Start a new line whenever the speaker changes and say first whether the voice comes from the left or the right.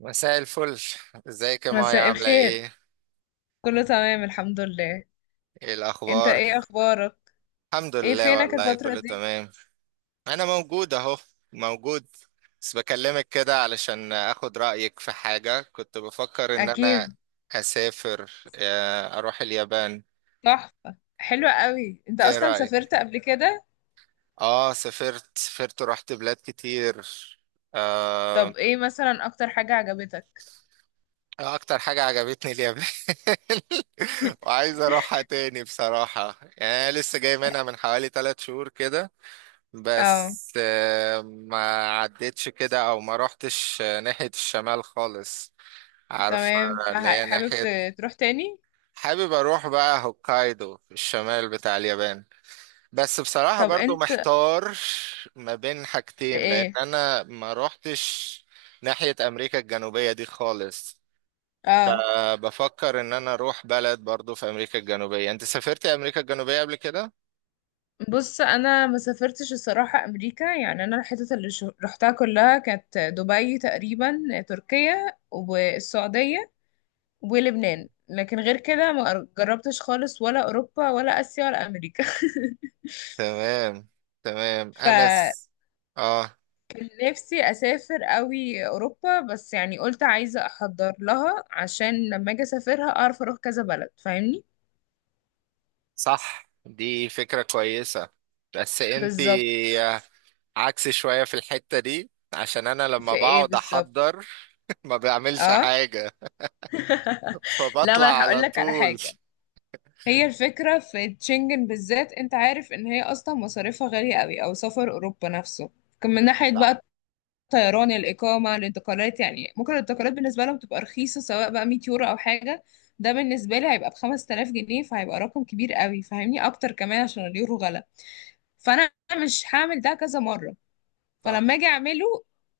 right: مساء الفل، ازيك يا مايا؟
left: مساء
right: عاملة
left: الخير.
right: ايه؟
left: كله تمام، الحمد لله.
right: ايه
left: انت
right: الاخبار؟
left: ايه اخبارك؟
right: الحمد
left: ايه
right: لله،
left: فينك
right: والله
left: الفترة
right: كله
left: دي؟
right: تمام. انا موجود اهو، موجود. بس بكلمك كده علشان اخد رأيك في حاجة كنت بفكر ان انا
left: اكيد.
right: اسافر، اروح اليابان.
left: تحفة، حلوة قوي. انت
right: ايه
left: اصلا
right: رأيك؟
left: سافرت قبل كده؟
right: اه، سافرت ورحت بلاد كتير آه،
left: طب ايه مثلا اكتر حاجة عجبتك؟
right: اكتر حاجة عجبتني اليابان. وعايز اروحها تاني بصراحة، يعني أنا لسه جاي منها من حوالي 3 شهور كده.
left: اه،
right: بس، ما عدتش كده، او ما روحتش ناحية الشمال خالص، عارف،
left: تمام.
right: اللي هي
left: فحابب
right: ناحية.
left: تروح تاني؟
right: حابب اروح بقى هوكايدو في الشمال بتاع اليابان. بس بصراحة
left: طب
right: برضو
left: انت
right: محتار ما بين
left: في
right: حاجتين، لان
left: ايه؟
right: انا ما روحتش ناحية امريكا الجنوبية دي خالص.
left: اه،
right: فبفكر ان انا اروح بلد برضو في امريكا الجنوبية. انت سافرت امريكا الجنوبية قبل كده؟
left: بص، انا ما سافرتش الصراحة امريكا، يعني انا الحتت اللي رحتها كلها كانت دبي تقريبا، تركيا، والسعودية، ولبنان، لكن غير كده ما جربتش خالص، ولا أوروبا، ولا آسيا، ولا أمريكا.
right: تمام، تمام. انا س... اه.
left: فنفسي أسافر قوي أوروبا، بس يعني قلت عايزة أحضر لها عشان لما أجي أسافرها أعرف أروح كذا بلد، فاهمني؟
right: صح، دي فكرة كويسة. بس انتي
left: بالظبط.
right: عكسي شوية في الحتة دي، عشان انا لما
left: في إيه
right: بقعد
left: بالظبط؟
right: احضر ما بعملش
left: اه،
right: حاجة،
left: لا، ما
right: فبطلع
left: أنا هقول
right: على
left: لك على
right: طول.
left: حاجة. هي الفكرة في تشنجن بالذات، أنت عارف إن هي أصلا مصاريفها غالية قوي، أو سفر أوروبا نفسه. كان من ناحية
right: صح،
left: بقى طيران، الإقامة، الانتقالات. يعني ممكن الانتقالات بالنسبة لهم تبقى رخيصة، سواء بقى 100 يورو أو حاجة، ده بالنسبة لي هيبقى بخمس تلاف جنيه، فهيبقى رقم كبير قوي، فاهمني؟ أكتر كمان عشان اليورو غلا، فأنا مش هعمل ده كذا مرة.
right: صح.
left: فلما أجي أعمله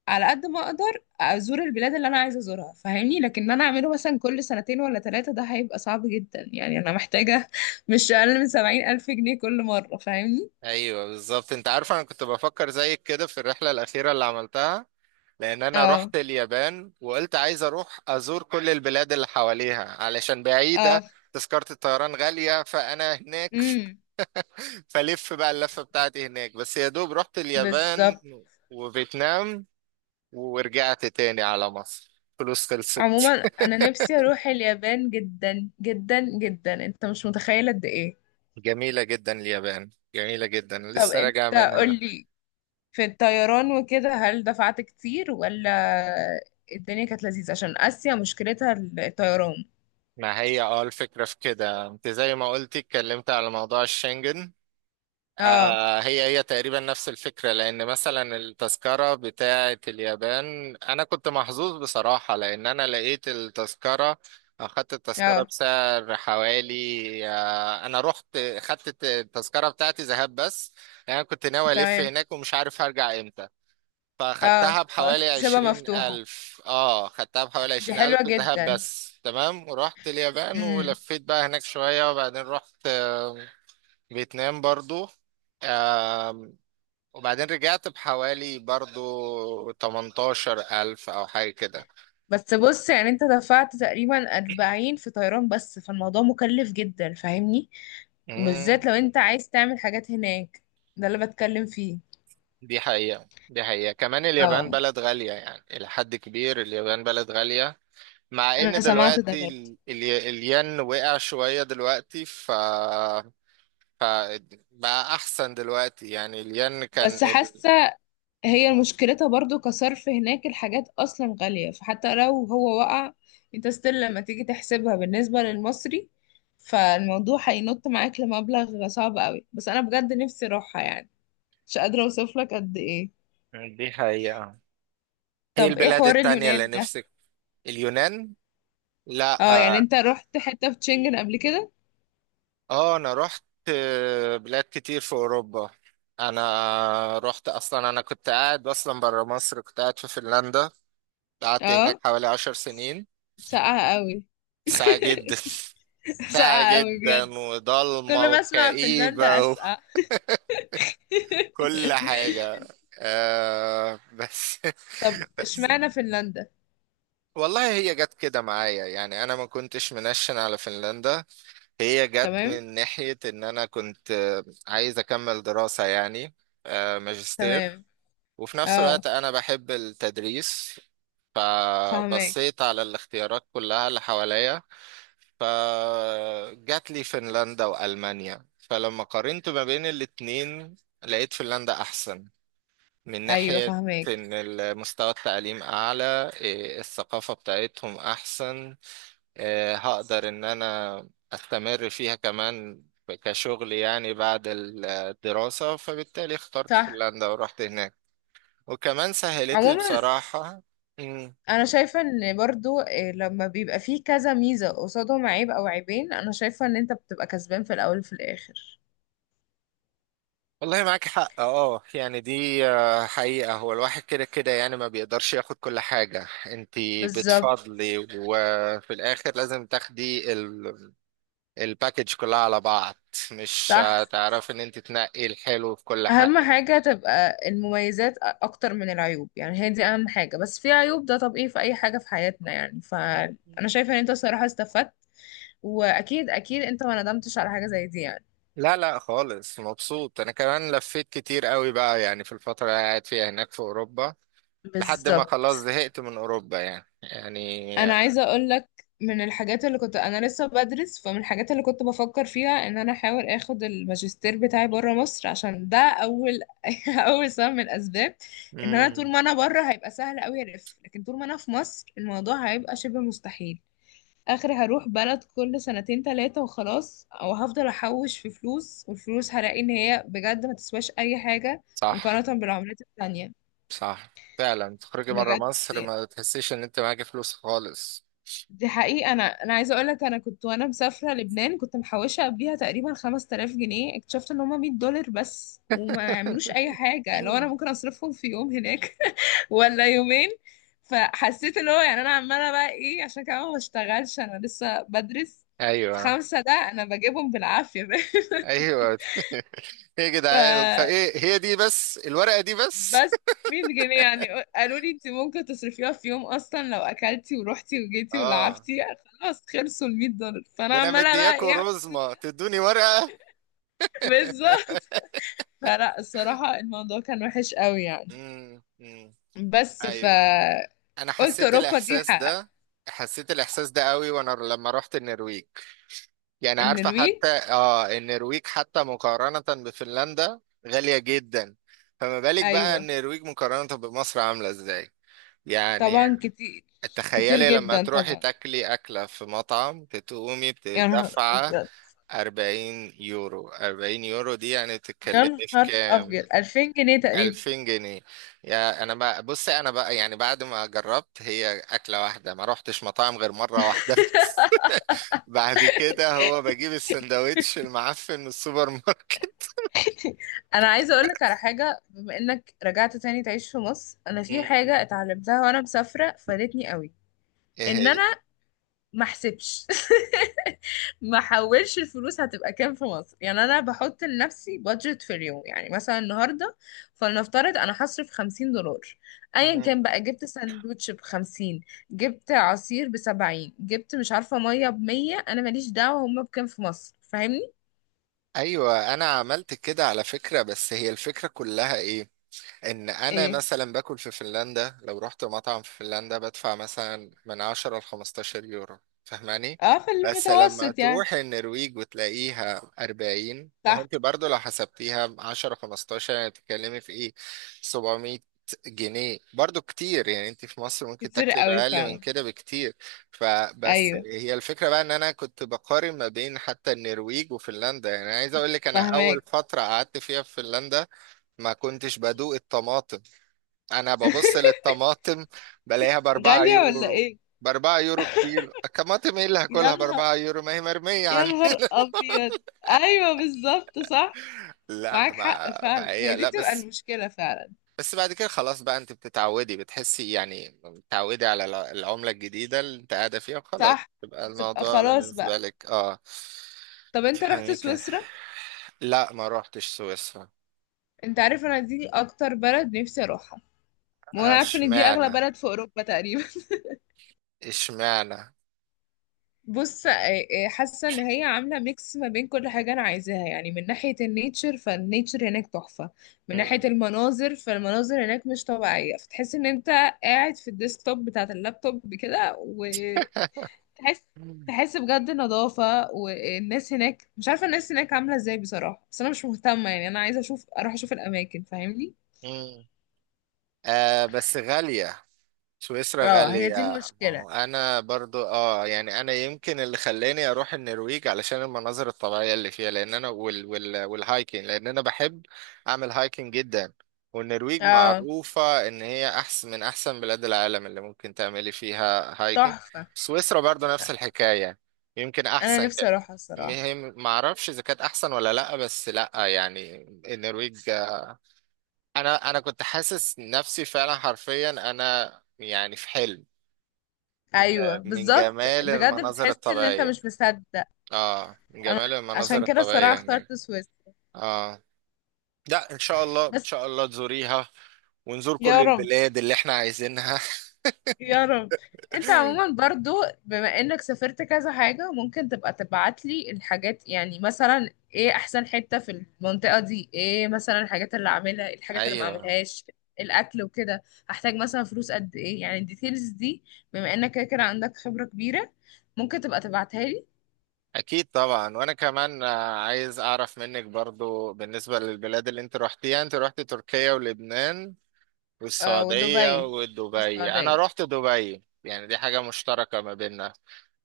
left: على قد ما أقدر أزور البلاد اللي أنا عايزة أزورها، فاهمني. لكن أنا أعمله مثلا كل سنتين ولا ثلاثة، ده هيبقى صعب جدا، يعني أنا محتاجة مش أقل من 70 ألف جنيه كل مرة، فاهمني.
right: ايوه بالظبط. انت عارف انا كنت بفكر زيك كده في الرحلة الاخيرة اللي عملتها، لان انا
left: اه،
right: رحت اليابان وقلت عايز اروح ازور كل البلاد اللي حواليها علشان بعيدة.
left: اه،
right: تذكرة الطيران غالية، فانا هناك
left: امم
right: فلف بقى اللفة بتاعتي هناك، بس يا دوب رحت اليابان
left: بالظبط.
right: وفيتنام ورجعت تاني على مصر. فلوس خلصت.
left: عموما انا نفسي اروح اليابان جدا جدا جدا، انت مش متخيل قد ايه.
right: جميلة جدا اليابان، جميلة جدا،
left: طب
right: لسه
left: انت،
right: راجع منها.
left: قولي، في الطيران وكده هل دفعت كتير، ولا الدنيا كانت لذيذة؟ عشان اسيا مشكلتها الطيران.
right: ما هي، الفكرة في كده انت زي ما قلتي، اتكلمت على موضوع الشنجن.
left: اه،
right: هي تقريبا نفس الفكرة، لأن مثلا التذكرة بتاعة اليابان، أنا كنت محظوظ بصراحة لأن أنا لقيت التذكرة، أخدت التذكرة
left: اه،
right: بسعر حوالي، أنا رحت خدت التذكرة بتاعتي ذهاب بس. يعني أنا كنت ناوي ألف
left: تمام.
right: هناك ومش عارف هرجع إمتى،
left: اه
right: فخدتها
left: فقلت
right: بحوالي
left: تسيبها
right: عشرين
left: مفتوحة،
right: ألف خدتها بحوالي
left: دي
right: 20 ألف
left: حلوة
right: ذهاب
left: جدا.
right: بس. تمام. ورحت اليابان
left: امم
right: ولفيت بقى هناك شوية، وبعدين رحت فيتنام برضو، وبعدين رجعت بحوالي برضو 18000 أو حاجة كده.
left: بس بص، يعني انت دفعت تقريبا 40 في طيران بس، فالموضوع مكلف جدا، فاهمني؟
right: امم
left: بالذات لو انت عايز تعمل حاجات هناك، ده اللي بتكلم فيه.
right: دي حقيقة، دي حقيقة. كمان اليابان
left: اه،
right: بلد غالية، يعني إلى حد كبير اليابان بلد غالية. مع
left: انا
right: إن
left: سمعت ده
right: دلوقتي
left: برضه.
right: الين وقع شوية دلوقتي، ف بقى أحسن دلوقتي، يعني الين كان
left: بس
right: ال...
left: حاسه هي مشكلتها برضه، كصرف هناك الحاجات اصلا غاليه، فحتى لو هو وقع، انت ستيل لما تيجي تحسبها بالنسبه للمصري، فالموضوع هينط معاك لمبلغ صعب قوي. بس انا بجد نفسي اروحها، يعني مش قادره اوصف لك قد ايه.
right: مم. دي حقيقة. هي
left: طب ايه
right: البلاد
left: حوار
right: التانية اللي
left: اليونان ده؟
right: نفسك؟ اليونان؟ لا
left: اه، يعني
right: آه،
left: انت رحت حته في تشنجن قبل كده.
right: اه، انا رحت بلاد كتير في اوروبا. انا رحت اصلا، انا كنت قاعد اصلا برا مصر، كنت قاعد في فنلندا. قعدت هناك
left: اه،
right: حوالي 10 سنين.
left: ساقعه قوي.
right: ساعة جدا. ساعة
left: ساقعه قوي
right: جدا،
left: بجد،
right: وضلمة،
left: كل ما اسمع فنلندا
right: وكئيبة،
left: اسقع.
right: وكل حاجة آه بس
left: طب
right: بس
left: اشمعنى فنلندا؟
right: والله هي جت كده معايا، يعني انا ما كنتش منشن على فنلندا. هي جت
left: تمام،
right: من ناحية ان انا كنت عايز اكمل دراسة، يعني ماجستير.
left: تمام.
right: وفي نفس
left: اه،
right: الوقت أنا بحب التدريس،
left: فهماك.
right: فبصيت على الاختيارات كلها اللي حواليا. فجات لي فنلندا وألمانيا، فلما قارنت ما بين الاتنين لقيت فنلندا أحسن، من
left: ايوه،
right: ناحية
left: فهماك.
right: إن المستوى التعليم أعلى، الثقافة بتاعتهم أحسن، هقدر إن أنا أستمر فيها كمان كشغل يعني بعد الدراسة. فبالتالي اخترت
left: صح.
right: فنلندا ورحت هناك، وكمان سهلت لي
left: عموما
right: بصراحة. مم.
left: انا شايفه ان برضو إيه، لما بيبقى فيه كذا ميزه قصادهم عيب او عيبين، انا شايفه ان انت بتبقى كسبان في الاول وفي الاخر.
right: والله معاك حق. اه، يعني دي حقيقة، هو الواحد كده كده يعني ما بيقدرش ياخد كل حاجة، انتي
left: بالظبط.
right: بتفضلي وفي الاخر لازم تاخدي الباكج كلها على بعض، مش
left: صح.
right: هتعرفي ان انتي تنقي الحلو في كل
left: اهم
right: حاجة.
left: حاجه تبقى المميزات اكتر من العيوب، يعني هي دي اهم حاجه. بس في عيوب، ده طبيعي في اي حاجه في حياتنا، يعني. فانا شايفه ان انت الصراحه استفدت، واكيد اكيد انت ما ندمتش على حاجه زي دي يعني.
right: لا، لا خالص، مبسوط. انا كمان لفيت كتير قوي بقى، يعني في الفترة اللي قاعد فيها هناك في اوروبا لحد ما خلاص
left: بالظبط.
right: زهقت من اوروبا يعني. يعني.
left: انا عايزه اقول لك، من الحاجات اللي كنت انا لسه بدرس، فمن الحاجات اللي كنت بفكر فيها ان انا احاول اخد الماجستير بتاعي بره مصر، عشان ده اول اول سبب من الاسباب. ان انا
right: مم.
left: طول ما انا بره هيبقى سهل قوي الف، لكن طول ما انا في مصر الموضوع هيبقى شبه مستحيل. اخري هروح بلد كل سنتين تلاتة وخلاص، او هفضل احوش في فلوس والفلوس هلاقي ان هي بجد ما تسواش اي حاجه
right: صح،
left: مقارنه بالعملات التانية.
right: صح فعلا، تخرجي بره
left: بجد.
right: مصر ما تحسيش ان انت معاكي فلوس خالص.
left: دي حقيقة. أنا عايزة أقولك، أنا كنت وأنا مسافرة لبنان كنت محوشة قبليها تقريبا 5000 جنيه، اكتشفت إن هما 100 دولار بس، وما يعملوش أي حاجة، لو أنا ممكن أصرفهم في يوم هناك ولا يومين. فحسيت اللي هو، يعني أنا عمالة بقى إيه، عشان كمان ما بشتغلش، أنا لسه بدرس في
right: ايوه،
left: خمسة ده أنا بجيبهم بالعافية.
right: ايوه. ايه يا
left: ف
right: جدعان، ايه هي دي بس؟ الورقه دي بس؟
left: بس 100 جنيه يعني. قالوا لي انت ممكن تصرفيها في يوم اصلا، لو اكلتي ورحتي وجيتي
right: اه،
left: ولعبتي خلاص خلصوا ال 100 دولار، فانا
right: ده انا
left: عماله بقى ايه
right: مدياكوا
left: اعمل
right: رزمه تدوني ورقه.
left: بالظبط. فلا الصراحه الموضوع كان وحش قوي يعني.
right: امم. أمم.
left: بس،
right: ايوه. انا
left: قلت اوروبا دي حق.
right: حسيت الاحساس ده قوي وانا لما رحت النرويج. يعني عارفة
left: النرويج.
right: حتى، النرويج حتى مقارنة بفنلندا غالية جدا، فما بالك بقى
left: ايوه
right: النرويج مقارنة بمصر عاملة ازاي؟ يعني
left: طبعا، كتير، كتير
right: تخيلي لما
left: جدا
right: تروحي
left: طبعا.
right: تاكلي أكلة في مطعم بتقومي
left: يا نهار
right: بتدفع
left: ابيض،
right: 40 يورو. 40 يورو دي يعني
left: يا
right: بتتكلمي في
left: نهار
right: كام؟
left: ابيض، 2000 جنيه تقريبا.
right: 2000 جنيه. يا انا بقى، بصي انا بقى يعني بعد ما جربت هي أكلة واحدة ما روحتش مطاعم غير مرة واحدة بس. بعد كده هو بجيب السندوتش المعفن من السوبر ماركت.
left: انا عايزه اقول لك على حاجه، بما انك رجعت تاني تعيش في مصر، انا في
right: مم.
left: حاجه اتعلمتها وانا مسافره فادتني قوي.
right: ايه
left: ان
right: هي؟
left: انا ما احسبش ما احولش الفلوس هتبقى كام في مصر. يعني انا بحط لنفسي بادجت في اليوم، يعني مثلا النهارده فلنفترض انا هصرف 50 دولار، ايا كان
right: مم.
left: بقى جبت ساندوتش ب 50، جبت عصير ب 70، جبت مش عارفه ميه ب 100، انا ماليش دعوه هما بكام في مصر، فاهمني.
right: ايوه، انا عملت كده على فكرة. بس هي الفكرة كلها ايه، ان انا
left: ايه.
right: مثلا باكل في فنلندا، لو رحت مطعم في فنلندا بدفع مثلا من 10 ل 15 يورو. فاهماني؟
left: اه، في
right: بس لما
left: المتوسط يعني.
right: تروح النرويج وتلاقيها 40، ما هو
left: صح،
right: انت برضو لو حسبتيها 10، 15، يعني بتتكلمي في ايه؟ 700 جنيه، برضو كتير، يعني انت في مصر ممكن
left: كتير
right: تاكلي
left: قوي
right: بأقل من
left: فعلا.
right: كده بكتير. فبس
left: ايوه
right: هي الفكرة بقى ان انا كنت بقارن ما بين حتى النرويج وفنلندا. يعني عايز اقول لك انا اول
left: فاهماك.
right: فترة قعدت فيها في فنلندا ما كنتش بدوق الطماطم. انا ببص للطماطم بلاقيها باربعة
left: غالية ولا
right: يورو،
left: ايه؟
right: باربعة يورو كيلو الطماطم، ايه اللي
left: يا
right: هاكلها
left: نهار،
right: باربعة يورو؟ ما هي مرمية
left: يا
right: عندنا.
left: نهار ابيض. ايوه بالظبط، صح.
right: لا
left: معاك حق
right: ما
left: فعلا، هي
right: فهي،
left: دي
right: لا
left: بتبقى
right: بس.
left: المشكلة فعلا.
right: بس بعد كده خلاص بقى انت بتتعودي، بتحسي يعني بتتعودي على العملة الجديدة اللي انت قاعدة فيها وخلاص.
left: صح،
right: يبقى
left: بتبقى
right: الموضوع
left: خلاص
right: بالنسبة
left: بقى.
right: لك،
left: طب انت رحت
right: بتفهمي كده.
left: سويسرا؟
right: لا، ما روحتش سويسرا.
left: انت عارف انا دي اكتر بلد نفسي اروحها، وانا عارفة ان دي اغلى
right: اشمعنى؟
left: بلد في اوروبا تقريبا.
right: اشمعنى؟
left: بص، حاسه ان هي عامله ميكس ما بين كل حاجه انا عايزاها، يعني من ناحيه النيتشر فالنيتشر هناك تحفه. من ناحيه المناظر فالمناظر هناك مش طبيعيه، فتحس ان انت قاعد في الديسكتوب بتاعه اللابتوب كده وتحس
right: مم.
left: تحس بجد نظافه. والناس هناك مش عارفه الناس هناك عامله ازاي بصراحه، بس انا مش مهتمه، يعني انا عايزه اروح اشوف الاماكن، فاهمني.
right: مم. بس غالية، سويسرا
left: اه، هي
right: غالية.
left: دي
right: ما
left: المشكله.
right: هو أنا برضو، يعني أنا يمكن اللي خلاني أروح النرويج علشان المناظر الطبيعية اللي فيها، لأن أنا والهايكنج، لأن أنا بحب أعمل هايكنج جدا. والنرويج
left: اه،
right: معروفة إن هي أحسن من أحسن بلاد العالم اللي ممكن تعملي فيها هايكنج.
left: تحفه.
right: سويسرا برضو نفس الحكاية، يمكن
left: انا
right: أحسن.
left: نفسي اروحها الصراحه.
right: مهم، معرفش إذا كانت أحسن ولا لأ، بس لأ يعني، النرويج. انا كنت حاسس نفسي فعلا حرفيا، انا يعني في حلم،
left: ايوه
right: من
left: بالظبط
right: جمال
left: بجد،
right: المناظر
left: بتحس ان انت
right: الطبيعية.
left: مش مصدق.
right: اه، من
left: انا
right: جمال المناظر
left: عشان كده الصراحه
right: الطبيعية
left: اخترت
right: هناك.
left: سويس.
right: اه، لا، ان شاء الله، ان
left: بس،
right: شاء الله تزوريها، ونزور
left: يا
right: كل
left: رب،
right: البلاد اللي احنا عايزينها.
left: يا رب. انت عموما برضو بما انك سافرت كذا حاجه، ممكن تبقى تبعت لي الحاجات. يعني مثلا ايه احسن حته في المنطقه دي، ايه مثلا الحاجات اللي اعملها، إيه الحاجات اللي ما
right: ايوه،
left: اعملهاش، الاكل وكده، هحتاج مثلا فلوس قد ايه، يعني الديتيلز دي. بما انك كده كده عندك خبره كبيره، ممكن تبقى تبعتها لي.
right: اكيد طبعا. وانا كمان، عايز اعرف منك برضو بالنسبة للبلاد اللي انت روحتيها. انت روحت تركيا ولبنان
left: آه،
right: والسعودية
left: ودبي،
right: ودبي، انا
left: والسعوديه.
right: روحت دبي، يعني دي حاجة مشتركة ما بيننا.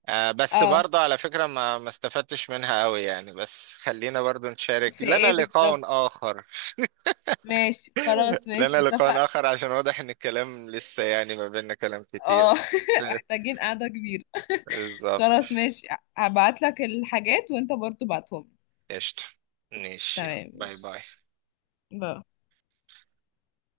right: بس
left: اه،
right: برضه على فكرة ما استفدتش منها قوي يعني، بس خلينا برضه نشارك.
left: في
right: لنا
left: ايه بالظبط؟
right: لقاء آخر.
left: ماشي، خلاص
right: لنا
left: ماشي اتفق.
right: لقاء آخر، عشان واضح إن الكلام لسه يعني ما بيننا كلام
left: اه.
right: كتير.
left: محتاجين قعدة كبيرة.
right: بالظبط.
left: خلاص ماشي، هبعت لك الحاجات وانت برضو بعتهم.
right: قشطة، ماشي، يلا.
left: تمام
right: باي
left: ماشي.
right: باي.
left: باي.